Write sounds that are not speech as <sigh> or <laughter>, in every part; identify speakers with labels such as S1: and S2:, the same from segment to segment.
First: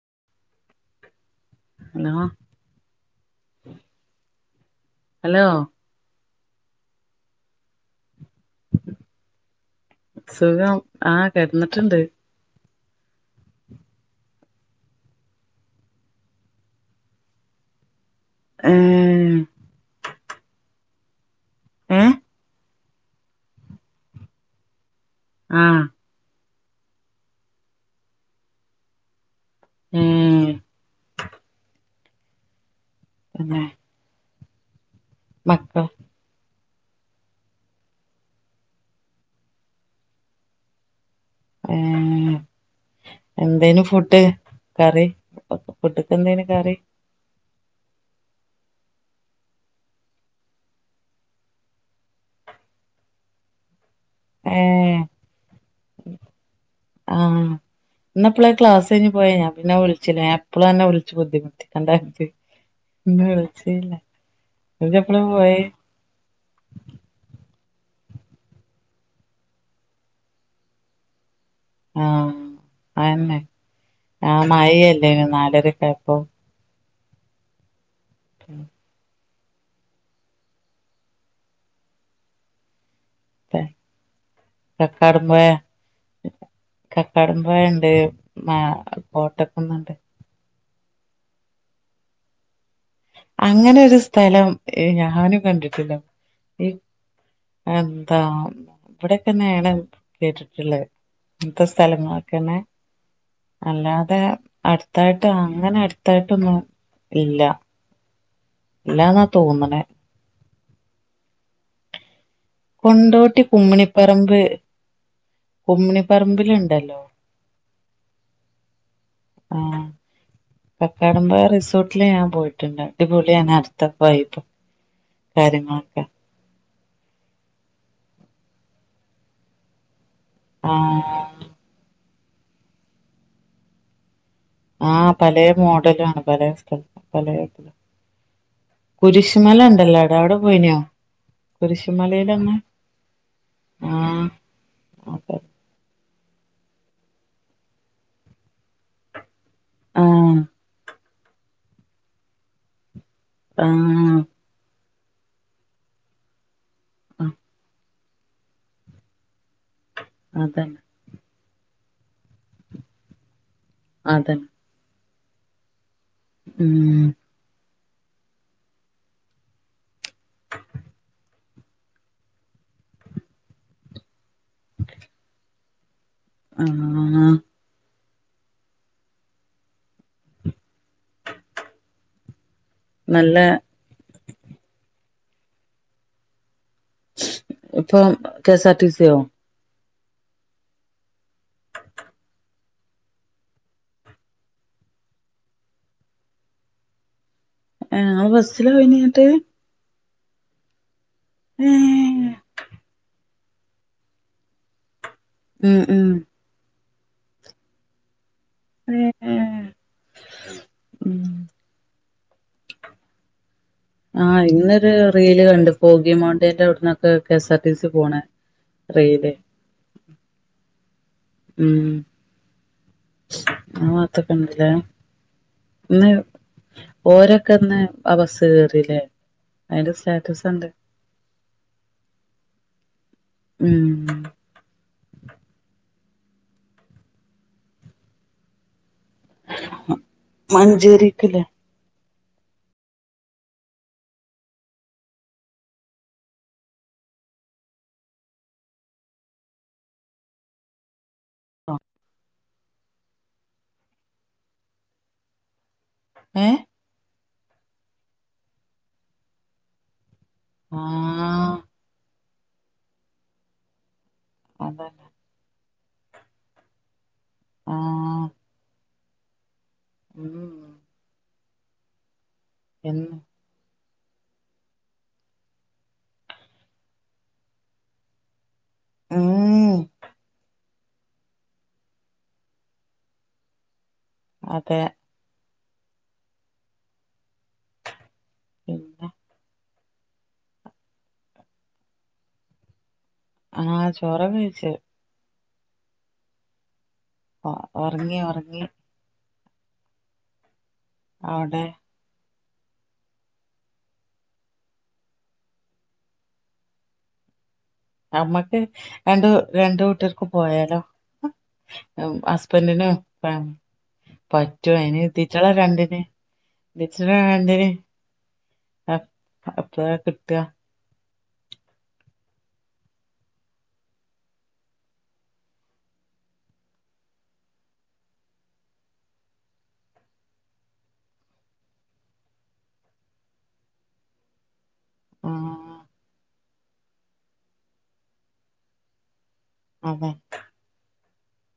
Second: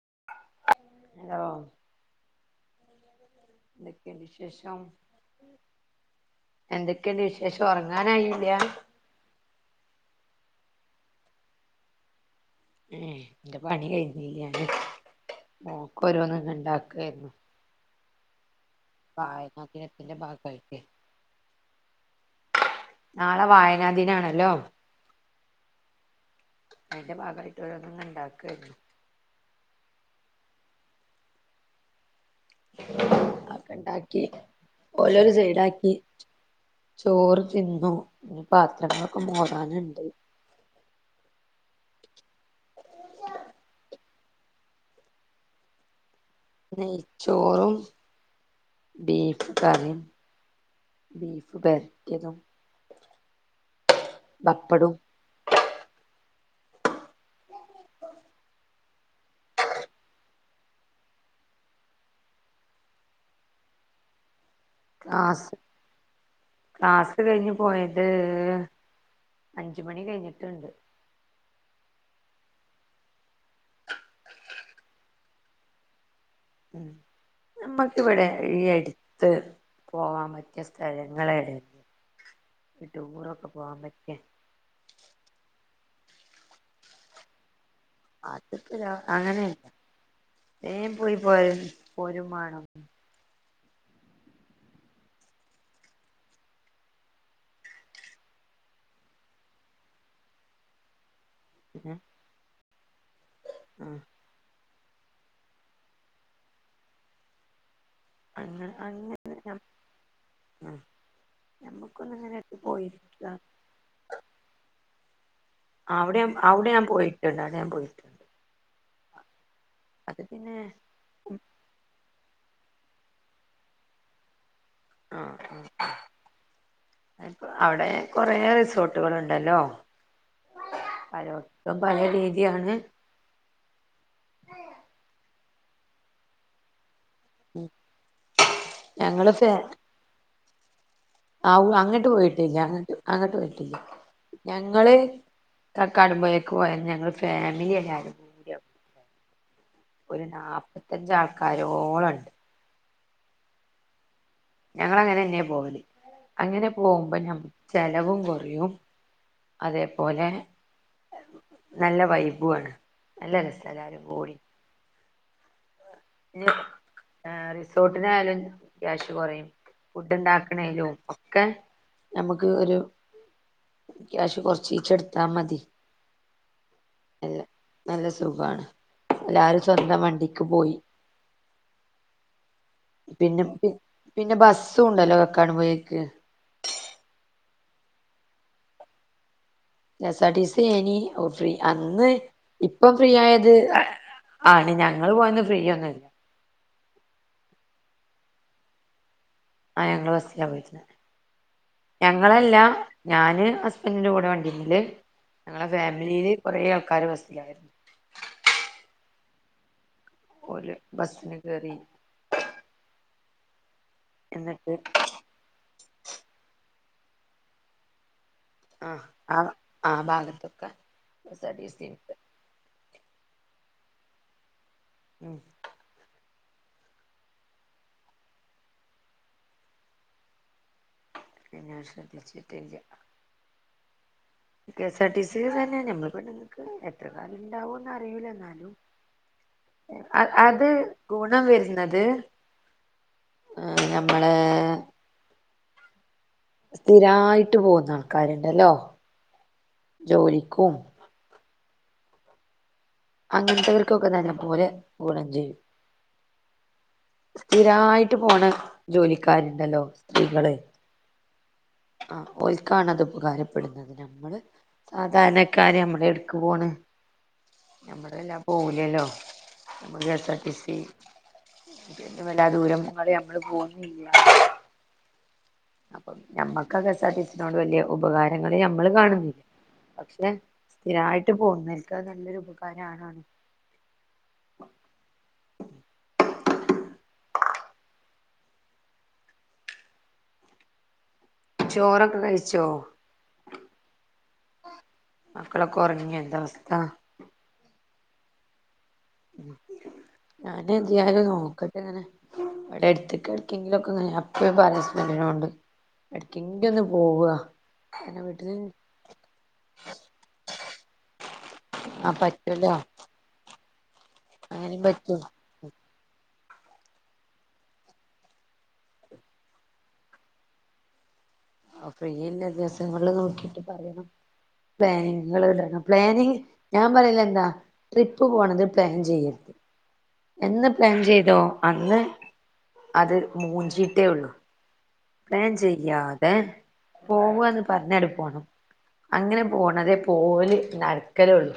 S1: <unintelligible> Hello?
S2: Hello
S1: എന്തൊക്കയൊണ്ട് വിശേഷം?
S2: Hello
S1: എന്തൊക്കെയുണ്ട് വിശേഷം, ഉറങ്ങാനായില്ല?
S2: സുഖം, ആഹ കടന്നിട്ടുണ്ട്.
S1: ഉം എന്റെ പണി കഴിഞ്ഞില്യാന്ന്, മോൾക്കോരോന്നൊക്കെ ഇണ്ടാക്കായിരുന്നു.
S2: ഏ
S1: പായ പാത്രത്തിന്റെ ബാ <unintelligible>
S2: ഏഹ്
S1: നാളെ വായനാ ദിനാണല്ലോ
S2: ആഹ്
S1: അതിന്റെ ഭാഗമായിട്ട് ഓരോന്നിങ്ങനെ ഉണ്ടാക്കായിരുന്നു
S2: ഉം
S1: അതൊണ്ടാക്കി ഓരോരു
S2: മക്കൾ
S1: സൈഡാക്കി ച്ചു ചോറ് തിന്നു പാത്രങ്ങളൊക്കെ മോടാനുണ്ട്
S2: ഏഹ് എന്തേനു ഫുഡ് കറി കുട്ടി
S1: നെയ് ചോറും ബീഫ് കറിയും ബീഫ് പെരട്ടിയതും
S2: ഏ
S1: പപ്പടും
S2: ആഹ് ഇന്നെപ്പളെ ക്ലാസ് ത്തേഞ്ഞു പോയീനോ പിന്നെ വിളിച്ചില്ല ഞാൻ എപ്പളും അന്നെ വിളിച്ചു ബുദ്ധിമുട്ടിക്കണ്ടെന്ന് വെച്ച് ഉം വിളിച്ചില
S1: ക്ലാസ് ക്ലാസ് കഴിഞ്ഞു പോയത് അഞ്ചുമണി കഴിഞ്ഞിട്ടുണ്ട്
S2: ആഹ് അതന്നെ ആ മഴയല്ലേ നാലരക്കായപ്പോ
S1: ഇമ്മ ക്കിവിടെ ഈ അടി ത്ത് പോകാൻ പറ്റിയ സ്ഥലങ്ങളെ
S2: പെ കക്കാടം പുയ കക്കാടുംമ്പുഴയ ണ്ട്
S1: അതിപ്പോ
S2: ആഹ്
S1: അങ്ങനെയല്ല
S2: കോട്ടക്കുന്നുണ്ട്
S1: വേം പോയി പോ പോരും വേണം
S2: അങ്ങനെ ഒരു സ്ഥലം ഏഹ് ഞാനും കണ്ടിട്ടില്ല ഈ എന്താ ഇവിടൊക്കെന്നേണം കേട്ടിട്ടുള്ളത് ഇപ്പോ സ്ഥലങ്ങളൊക്കെന്നെ
S1: ആഹ്
S2: അല്ലാതെ അടു അടുത്തായിട്ട് അങ്ങനെ അടുത്തായിട്ടൊന്നും ഇല്ല
S1: അങ്ങനെ
S2: ഇല്ലാന്നാ
S1: അങ്ങനെ
S2: തോന്നണെ
S1: ആഹ് ഞമ്മുക്കൊന്നങ്ങനെ
S2: കൊണ്ടോട്ടി കുമ്മിണിപ്പറമ്പ്
S1: അവിടെ അവിടെ ഞാൻ
S2: കുമ്മിണിപറമ്പിലുണ്ടല്ലോ
S1: പോയിട്ടുണ്ട് അവിടെ ഞാൻ പോയിട്ടുണ്ട്
S2: ആഹ്
S1: അത് പിന്നെ
S2: കക്കാടുംമ്പുഴ റിസോർട്ടില് ഞാൻ പോയി ട്ടുണ്ട് അടിപൊളിയാണ് അടുത്തെ വൈബ് കാര്യമാക്ക
S1: അവടെ കൊറെ റിസോർട്ടുകളുണ്ടല്ലോ
S2: ആഹ്
S1: പാലോട്ത്തും പലേ രീ തി ആണ്
S2: ആഹ് പലേ മോഡലു ആണ് പലേ സ്ഥല
S1: ഞങ്ങള് ഫേ
S2: കുരിശുമല ഉണ്ടല്ലോടാ അവിടെ അവിടെ പോയിനോ
S1: അവു അങ്ങട്ട്
S2: കുരിശുമലയിലൊന്ന്
S1: പോയിട്ടില്ല അങ്ങട്ട് അങ്ങട്ട് പോയിട്ടില്ല
S2: ആഹ്
S1: ഞങ്ങള്
S2: അതെ
S1: കക്കാടം പോയേക്ക് പോയന്ന് ഞങ്ങള് ഫാമിലി എല്ലാരും കൂടിയാ ഒരു
S2: ആഹ്
S1: നാപ്പത്തഞ്ചാള് കരോളണ്ട്
S2: ആഹ്
S1: ഞങ്ങള അങ്ങനെന്നെയാ പോവല് അങ്ങനെ പോവുമ്പോ
S2: ആഹ്
S1: ഞമ്മ ചെല ലവും കൊറയും അതേപോലെ
S2: അതന്നെ
S1: നല്ല വൈബു ആണ് നല്ല രസ എല്ലാരും പോയി
S2: അതന്നെ ഉം
S1: റിസോർട്ടിനായാലും ക്യാഷ് കൊറയും ഫുഡ് ഉണ്ടാക്കണേലും ഒക്കെ ഞമ്മക്ക് ഒരു ക്യാഷ് കൊറച്ചീച്ചെട്ത്താ മതി
S2: ആഹ്
S1: എല്ലാം നല്ല സുഖമാണ് എല്ലാരും സ്വന്തം വണ്ടിക്ക് പോയി
S2: നല്ല
S1: പിന്നെ പിൻ പിന്നെ ബസ്സുണ്ടല്ലോ കടമ്പോയേക്ക്
S2: ഇപ്പം കെ സ് ആർ ടി സ്യോ
S1: K S R T C എനീ ഓഹ് ഫ്രീ അന്ന് ഇപ്പം ഫ്രീ ആയത് ആണ് ഞങ്ങള് പോയന്ന് ഫ്രീ ഒന്നുല്ല
S2: ഏഹ് ബസ്സില് പോയിനഞ്ഞിട്ട്
S1: ആ ഞങ്ങള് ബസ്സിലാ പോയിര്ന്നത്
S2: ഏഹ്
S1: ഞങ്ങളല്ല ഞാന് ഹസ്ബന്റിന്റെ കൂടെ വണ്ടിമ്മല് ഞങ്ങളെ
S2: ഉം ഉം
S1: ഫാമിലീല് കൊറെ ആൾ കാര് ബസ്സിലായിരുന്നു
S2: മ് മ്
S1: ഓല് ബസ്സിന് കേറി
S2: ആ
S1: എന്നിട്ട്
S2: ഇന്നൊരു റീല് കണ്ട് പോഗി മോണ്ടേന്റെ അവിടന്നൊ കെസാർടിസി പോണേ
S1: അ ആ ആ ഭാഗത്തൊക്കെ കെസാർടിസി ഇണ്ട്
S2: ആവാതൊക്കെ ഉണ്ട് ല്ലേ
S1: ഉം
S2: ന്ന് ഓരൊക്കെ ഇന്ന് ആ ബസ്സ്‌ കേറിലെ അതിന്റെ സ്റ്റാറ്റസ്ണ്ട്
S1: ഞാ ശ്രദ്ധിച്ചിട്ടില്ല
S2: ഉം
S1: കെ സാആർ ടി സി തന്നെ <unintelligible> എത്ര കാലം ഇണ്ടാവുന്ന് അറിയില്ല എന്നാലും അ അത്
S2: മഞ്ചേരിക്ക്ല്ലേ
S1: ഗുണം വരുന്നത് ഹേ ഞമ്മളെ സ്ഥിരായിട്ട് പോകുന്ന ആൾക്കാര്ണ്ടല്ലോ ജോലിക്കും
S2: അ
S1: അങ്ങനത്തെവർക്കൊക്കെ നല്ലപോലെ ഗുണം ചെയ്യും
S2: ഏ
S1: സ്ഥിരായിട്ട് പോണ ജോലിക്കാര്ണ്ടല്ലോ സ്ത്രീകള്
S2: ആഹ്
S1: ഓൽക്കാണ് അത് ഉപകാരപ്പെടുന്നത് നമ്മള്
S2: അതന്നെ
S1: സാധാരണക്കാര് നമ്മ എട്ക്ക് പോണ് നമ്മള്
S2: ആഹ്
S1: വല്ലാ പോലല്ലോ
S2: ഉം
S1: കെസാർടിസി അത വലാ ദൂരം <unintelligible>
S2: എന്ന്
S1: <unintelligible> അപ്പൊ നമ്മക്കൊക്കെ <unintelligible> വല്യ ഉപകാരം ങ്ങള് ഞമ്മളേം കാണുന്നില്ലേ
S2: ഉം
S1: പക്ഷേ സ്ഥിരായിട്ട് പോകുന്നൊൽക്ക് അത് നല്ലൊരു ഉപകാരണാണ്
S2: അതെ പിന്നേ
S1: ചോറൊക്കെ കഴിച്ചോ
S2: ആഹ് ചോറൊക്കെ കഴിച്ച്
S1: മക്കളെ കുറങ്ങ എന്ത അവസ്ഥ
S2: ഉറങ്ങി ഉറങ്ങി
S1: ആഹ് അെ എന്ന്തയാലും
S2: അവിടെ
S1: നോക്കട്ടെ ഇങ്ങനെ ഇവിടെ എടുത്തക്ക എടക്കെങ്കിലുംക്കങ്ങനെ ഞ എപ്പഴും പറി ഹസ്ബന്റിനോട് എടക്കെങ്കില ഒന്ന് പോവ
S2: അമ്മക്ക് രണ്ട് രണ്ട് വീട്ടികർക്ക് പോയാലോ
S1: ആ പറ്റൂല്ലോ
S2: ഹസ്ബൻഡിനും ഫാമി പറ്റുവ
S1: അങ്ങനെയും
S2: അയ്ന്
S1: പറ്റും
S2: ഇതിറ്റങ്ങളാ രണ്ടിനും <unintelligible> വേണ്ടര് അ അപ്പ കിട്ട
S1: ഫ്രീയില്ല ദിവസങ്ങള് നോക്കിട്ട് പറയണം പ്ലാനിങ്ങ് ഇടണം പ്ലാനിങ് ഞാൻ പറയില്ല എന്താ ട്രിപ്പ് പോണത് പ്ലാൻ ചെയ്യരുത് എന്ന് പ്ലാൻ ചെയ്തോ അന്ന് അത് മുഞ്ചിട്ടേ ഉള്ളൂ പ്ലാൻ
S2: ആഹ്
S1: ചെയ്യാതെ പോവന്ന് പറഞ്ഞണ്ട് പോണം അങ്ങനെ പോകണതേ
S2: അതെ
S1: പോവല് നട നടക്കലുള്ളൂ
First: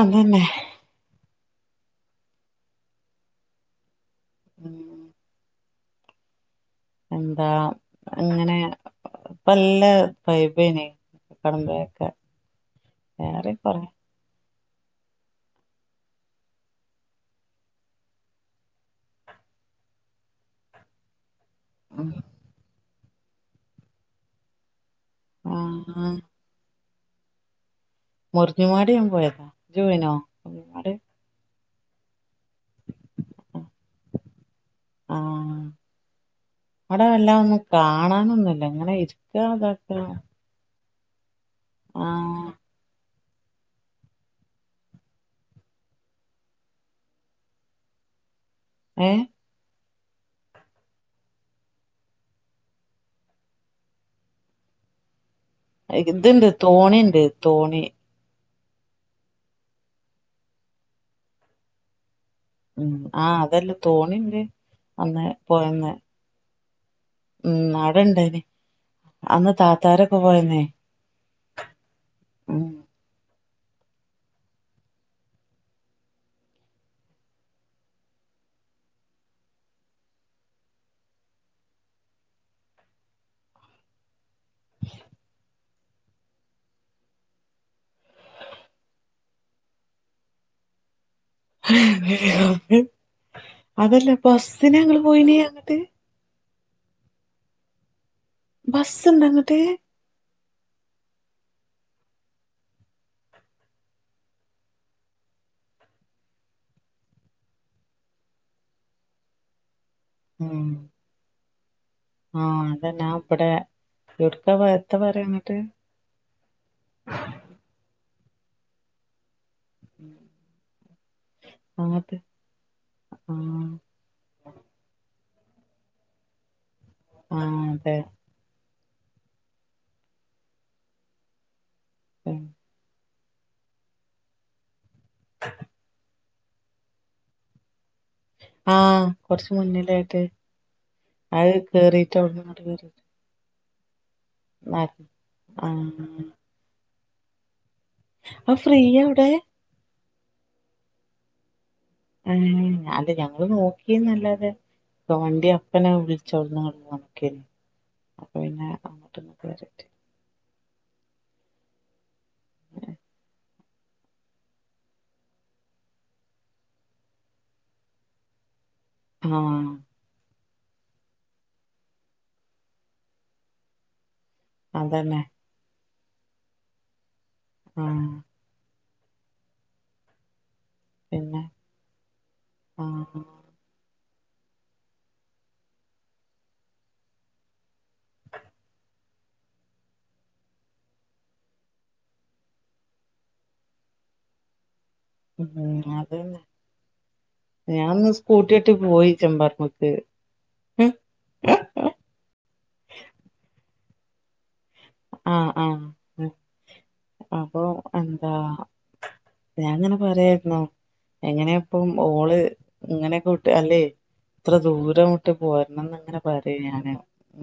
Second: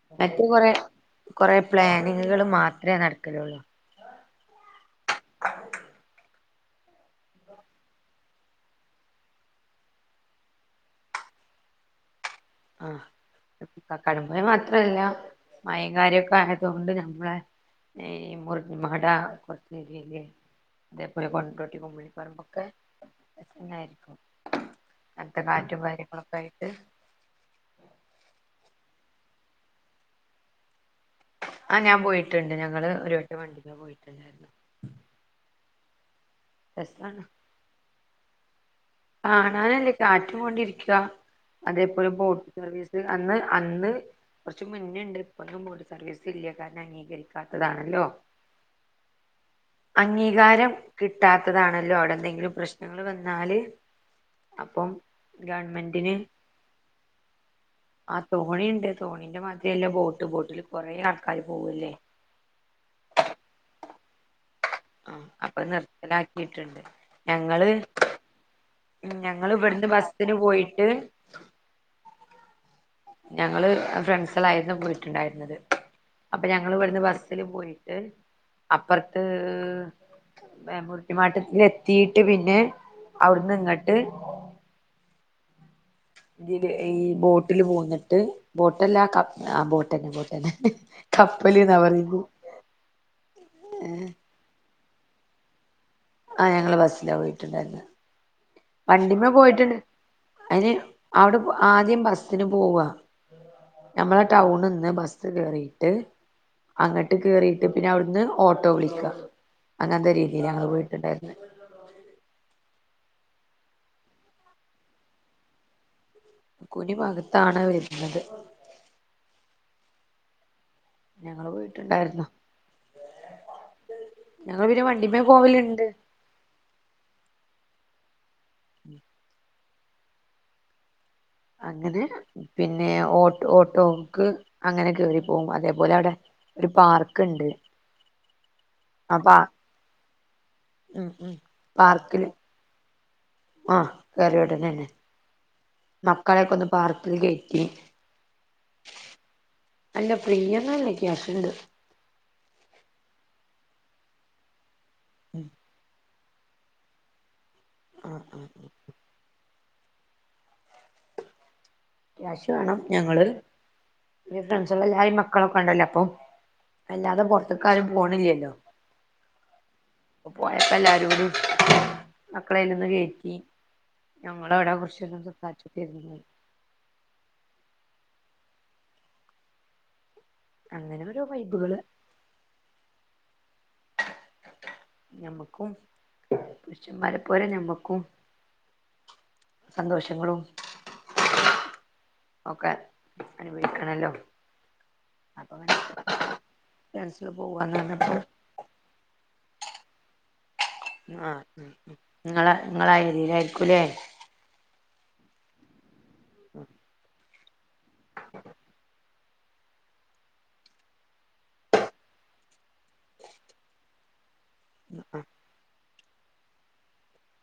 S2: അതന്നെ
S1: മറ്റേ കൊറെ കുറെേ പ്ലാനിങ്ങുകള് മാത്രമേ നടക്കലുള്ളൂ
S2: ഉം എന്താ ഇങ്ങനെ പല്ല് വൈബ് കക്കാടംപുയക്കെ
S1: ആഹ് കക്കാടംപൊയിൽ മാത്ര മാത്രല്ല മയം കാരോക്കെ ആയതുക കൊണ്ട് നമ്മള ഈ മുറിഞ്ഞമാട കുറച്ച രിൽ അതേപോലെ കൊണ്ടോട്ടി കൊണ്ടോട്ടി
S2: ഉം
S1: കുമ്മിണിപ്പറമ്പ് ഒക്കെ ന്നായിരിക്കും കട്ത്തെ കാറ്റും
S2: ആഹ്
S1: കാര്യങ്ങളൊക്കെ ആയിട്ട്
S2: മുറിഞ്ഞിമാട് ഞാൻ പോയതാ ഇജ്ജ് പോയിനോ മുറിഞ്ഞുമാട്
S1: ആഹ പ ഞാൻ പോയി ട്ടുണ്ട് ഞങ്ങള് ഒരു വട്ടം വണ്ടി പോയിട്ടുണ്ടായിരുന്നു
S2: ആഹ് അവിടെ
S1: രസാണ്
S2: വല്ലാം നിക്കാ കാണാനൊ
S1: കാണാനല്ലേ കാറ്റ കൊണ്ടിരി രിക്ക അതേപോലെ ബോട്ട്
S2: ആഹ്
S1: സർവീസ് അന്ന് അന്ന് കുറച്ച് മുന്നണ്ട് ഇപ്പും മട് സർവീസ് ഇല്ല കാരണം അംഗീകരിക്കാത്തതാണല്ലോ
S2: ഏ
S1: അംഗീകാരം കിട്ടാത്തതാണല്ലോ അവിടെ എന്തെങ്കിലും പ്രശ്നങ്ങൾ വന്നാല് അപ്പം ഗവൺമെന്റിന്
S2: ഇത്ണ്ട് തോണിണ്ട് തോണി
S1: തോണിഉണ്ട് തോണിന്റെ മാതിരില്ല ബോട്ട് ബോട്ടില് കുറെേ ആൾക്കാാര് പോവല്ലേ
S2: ഉ ആഹ് അതെല്ല തോണിണ്ട്
S1: ആ
S2: അന്ന്
S1: അപ്പൊ
S2: പോയന്ന്
S1: നിർത്തലാക്കി ടുണ്ട്
S2: ഉം അടണ്ടായിന് അന്ന്
S1: ഞങ്ങള് ഇവിടുന്ന്
S2: താത്താരൊക്കെ
S1: ബസ്സിന്
S2: പോയന്നേ
S1: പോയിട്ട്
S2: ഉ
S1: ഞങ്ങള് ഫ്രണ്ട്സിലായിരുന്നു പോയിട്ടുണ്ടായിരുന്നത് അപ്പൊ ഞങ്ങ ഇവിടുന്ന് ബസ്സില് പോയിട്ട് അപ്പുറത്ത് മുരട്ടിമാട്ടൽ എത്തിട്ട് പിന്നെ അവിടുന്ന് ഇങ്ങോട്ട് ഇതി ഈ ബോട്ടിൽ പോന്നിട്ട് ബോട്ട്ല്ല ആ ബോട്ട് തന്നെ ബോട്ട് തന്നെ
S2: അതല്ലപ്പ ബസ്സിനെ ഇങ്ങള് പോയി അങ്ങോട്ട
S1: ആഹ ഞങ്ങള് ബസ്സിലാ പോയിട്ടുണ്ടായിരുന്നെ
S2: ബസ്സുണ്ട്
S1: വണ്ടിമ്മെ
S2: അങ്ങട്ട്
S1: പോയിട്ടുണ്ട് അയിന് അവിടെ ആദ്യം ബസ്സിന് പോവ ഞമ്മളെ ടൗണ്ന്ന് ബസ്സ് കേറിട്ട് അങ്ങട്ട് കേറിയിട്ട് പിന്നെ അവിടുന്ന് ഓട്ടോ വിളിക്കാ അങ്ങനത്തെ രീതിയിലാ
S2: ഉം
S1: ഞങ്ങള് പോയിട്ടുണ്ടായിരുന്നത്
S2: ആഹ് അതന്നാ ആബ്ബടെ എടുക്ക എത്ത പറയാങ്ങട്ട്
S1: കുനി ഭാഗത്താണ് വരുന്നത്
S2: ഉം
S1: ഞങ്ങള് പോയിട്ടുണ്ടായിരുന്നു
S2: ആഹ്
S1: ഞങ്ങള് പിന്നെ വണ്ടിമ്മെ പോവലുണ്ട്
S2: ആ അതെ
S1: ഉം അങ്ങനെ പിന്നെ ഓ ഓട്ടോക്ക് അങ്ങനെ യറി പോകും അതേപോലെ അവിടെ ഒരു പാർക്ക് ണ്ട്
S2: ആഹ് കൊറച്ച് മുന്നിലായിട്ട്
S1: ഉം ഉം
S2: അത് കേറീട്ട അവിട്ന്നിങ്ങോട്ട് കേറി
S1: ആ കയറിയ ഉടനെന്നെ മക്കളെയൊക്കെ ഒന്ന് പാർക്കി അത് കഴിക്കി
S2: ആ ഫ്രീ എവിടെ
S1: അല്ല ഫ്രീയൊന്നല്ല ക്യാഷ്ണ്ട്
S2: ഏ അത് ഞങ്ങള് നോക്കിന്നല്ലാതെ അപ്പ
S1: ഉം
S2: വണ്ടി അപ്പനെ വിള ചൗട്ന്നങ്ങട്ട് കണക്കെയ്നു
S1: ആഹ്
S2: അപ്പൊ
S1: ആഹ്
S2: പിന്നെ അങ്ങോട്ട്ന്ന
S1: ക്യാഷ് വേണം ഞങ്ങള് ഫ്രണ്ട്സാള് എല്ലാരിം മക്കളൊക്കെ ഉണ്ടല്ലോ അപ്പൊ വല്ലാതെ പൊർത്ത്ക്കാരും പോണില്ലല്ലോ
S2: ആ
S1: അപ്പൊ പോയപ്പോ എല്ലാരും കൂടി മക്കളയ്ലൊന്ന് കയറ്റി ഞങ്ങളവടെ കൊറച്ചേരം
S2: അതന്നെ
S1: സംസാരി <unintelligible>
S2: ആഹ്
S1: അങ്ങനെ ഓരോ
S2: പിന്നെ
S1: വൈബുകള്
S2: ആഹ്
S1: ഞമ്മക്കും പുരുഷന്മാരെ പോലെ ഞമ്മക്കും സന്തോഷങ്ങളും ഒക്കെ അനുഭവിക്കണല്ലോ അപ്പൊ അങ്ങനെ
S2: ഉം അതന്നെ
S1: ഫ്രണ്ട്സില് പോവാന്ന്
S2: ഞാൻ
S1: പറഞ്ഞപ്പോ
S2: ഒന്ന് സ്കൂട്ടിഓട്ടി പോയി ചെമ്പാറമക്ക് <unintelligible>
S1: ആ ആഹ് ആഹ് ഇങ്ങളെ ഇങ്ങളെ ആ ഏരിയേലായിരിക്കൂല്ലേ?
S2: ആഹ് ആഹ് മ് അപ്പൊ എന്താ ഞാനങ്ങനെ പറയാരുന്നു എങ്ങനെ അപ്പം ഓള് ഇങ്ങനെക്കൂട്ട് അല്ലെ എത്ര ദൂരം മുട്ടി പോരണംന്ന് ഇങ്ങന പറ പറേ ഞാന്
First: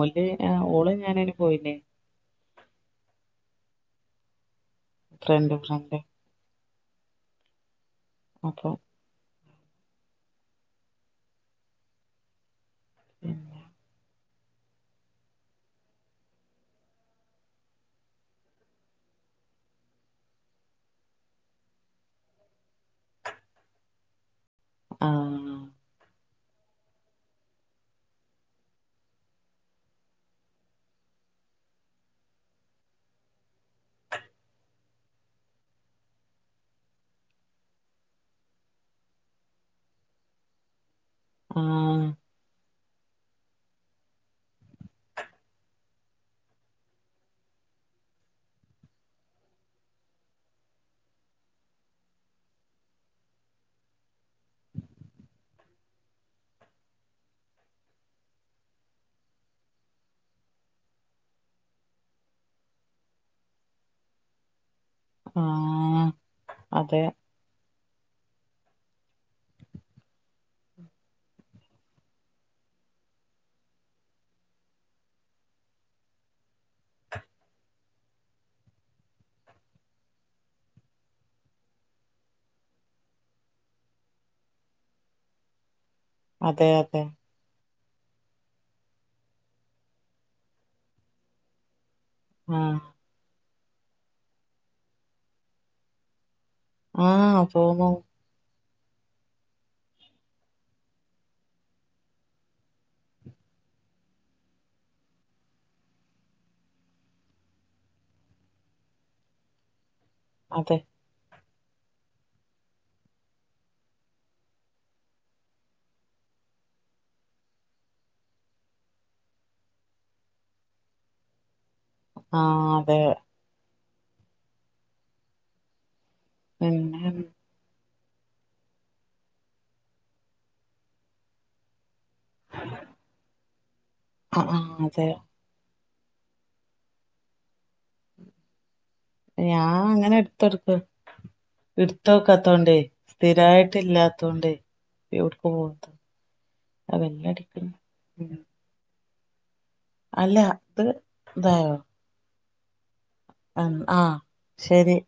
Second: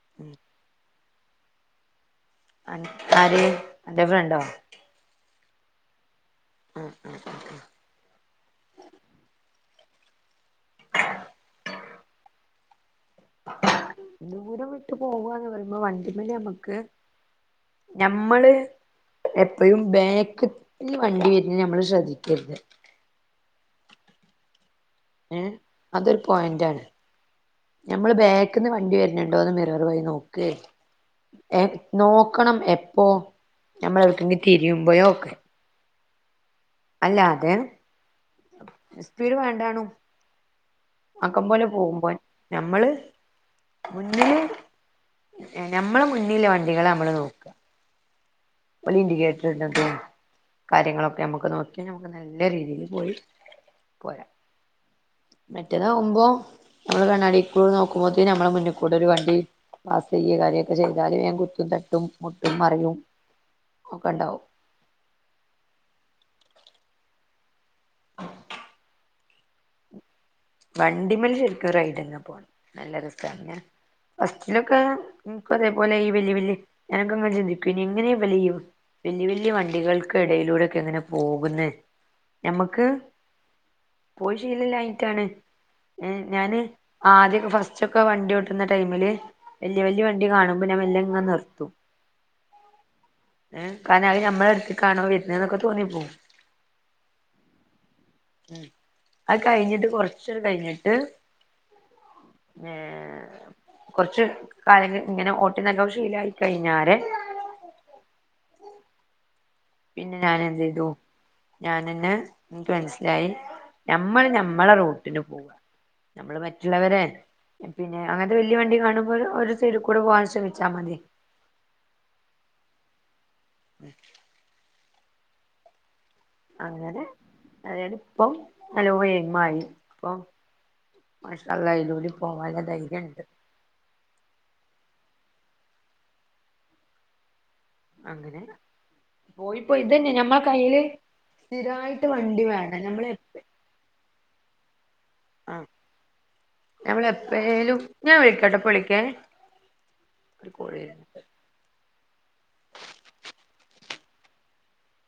S2: ഓലത് ആ ഓള് ഞാനയിന് പോയില്ലേ
S1: അൻ ആര് അന്റെ ഫ്രണ്ടോ?
S2: ഫ്രണ്ട് ഫ്രണ്ട്
S1: ഉം ഉം ഉം
S2: അപ്പം ഉം
S1: ദൂരം വിട്ട് പോവുവാന്ന് പറയുമ്പ വണ്ടി മ്മല് ഞമ്മക്ക് ഞമ്മള് എപ്പഴും ബേക്ക്ത് ല് വണ്ടി വരുന്ന ഞമ്മള് ശ്രദ്ധിക്കരുത് ഏ
S2: ആഹ്
S1: അതൊരു പോയിന്റ് ആണ് ഞമ്മള് ബാക്ക്ന്ന് വണ്ടി വര്ന്നുണ്ടോന്ന് മിറർ വഴി നോക്കേ ഏ നോക്കണം എപ്പോ ഞമ്മള് എടെക്കെങ്കിലും തിരിയുമ്പൊഴോ ഒക്കെ അല്ലാതെ സ്പീട് വേണ്ടാണു ആക്കം പോലെ
S2: ആഹ്
S1: പോകുമ്പോൻ ഞമ്മള് മുന്നില് എ ഞമ്മള മുന്നില് വണ്ടികളെ ഞമ്മള് നോക്ക്വാ പ്പള് ഇൻഡിക്കേറ്ററിടുന്നതും കാര്യങ്ങളൊക്കെ നമ്മ്ക്ക് നോക്കിയാ നമ്മക്ക് നല്ല രീതീല് പോയി പോരാം മറ്റതാവുമ്പോ നമ്മള് കണ്ണാടികൂടെ നോക്കുമ്പോത്തേന് ഞമ്മളെ മുന്നിൽ കൂടെ ഒരു വണ്ടി പാസ്‌യ്യേ കാര്യൊക്കെ ചെയ്താല് ഞാൻ കുത്തും തട്ടും മുട്ടും മറയും ഒക്കെ ഇണ്ടാവും
S2: ആഹ് അതെ
S1: വണ്ടി മേല് ശരിക്കും റൈഡ് ന്നപോണം നല്ല രസാണ് ഞാൻ ഫസ്റ്റിലൊക്കെ ന്ക്ക് അതേപോലെ ഈ വല്യവല്യ ഞാനക്കങ്ങനെ ചിന്തിക്കും ഇനി എങ്ങനെയാ ഇവല് ഇ വല്യ വല്യ വണ്ടികൾക്കെടയിലൂടെ ക്കെങ്ങനെ പോക്ന്നേ ഞമ്മക്ക് പോയി ശീല ഇല്ലായ്ഞ്ഞിട്ടാണ് ഏ ഞാന്
S2: അതെ അതെ
S1: ആദ്യൊക്കെ ഫസ്റ്റ് ച്ചൊക്ക വണ്ടി ഓട്ടുന്ന ടൈമില് വല്യ വല്യ വണ്ടി കാണുമ്പ ഞാൻ മെല്ലെ ഇങ്ങനെ നിർത്തും
S2: ആഹ്
S1: ഏ കാരണം അത് ഞമ്മളടുത്ത്ക്കാണോ വരുന്ന എന്നൊക്കെ തോന്നിപ്പോവും
S2: ആഹ് തോന്നും
S1: അത് കഴിഞ്ഞിട്ട് കൊറച്ച് ഷൽ കഴിഞ്ഞിട്ട് ഏ കൊറച്ച് കാലങ്ങ് ഇങ്ങന ഓട്ടിനകം ശീലായി കഴിഞ്ഞാല് പിന്നെ ഞാൻ എന്ത്
S2: അതെ
S1: എയ്തു ഞാൻ എന്നെ നിക്ക് മനസ്സിലായി ഞമ്മൾ ഞമ്മള റൂട്ട്ന് പോവ ഞമ്മള് മറ്റുള്ളവരെ പിന്നെ അങ്ങനത്തെ വല്യ വണ്ടി കാണുമ്പോഴ് ഒരു സൈഡി കൂടെ പോവാൻ ശ്രമിച്ചാ മതി
S2: ആഹ് അതെ
S1: <inaudible> അങ്ങനെ
S2: പിന്നെ
S1: അത് <unintelligible> ഇപ്പം നല്ലോഎയിമായി അപ്പം മാഷഅള്ളാ ഇയ്ലൂടി പോവാള്ള ധൈര്യം ഇണ്ട്.
S2: ആ ആഹ് അതെയോ
S1: അങ്ങനെ
S2: ഞാൻ
S1: പോയിപ്പോയ് ഇതന്നെ
S2: അങ്ങനെ
S1: ഞമ്മ
S2: എടുത്തൊടുക്ക്
S1: കയ്യ്‌ല് സ്ഥിരായിട്ട് വണ്ടി
S2: ഇടുത്തോക്കാത്തോണ്ടേ
S1: വേണം ഞമ്മള് എപ്പ
S2: സ്ഥിരായിട്ട് ഇല്ലാത്തോണ്ടേ എവിട്ക്ക്
S1: ആ
S2: പോവാത്ത ആ
S1: ഞമ്മള്
S2: ബെല്ലടിക്ക്ണ്
S1: എപ്പഴേലും ഞാൻ വെക്കട്ടേ പ്പവിളിക്കേ
S2: അല്ല അത് ഇതായോ അങ് ആഹ് ശരി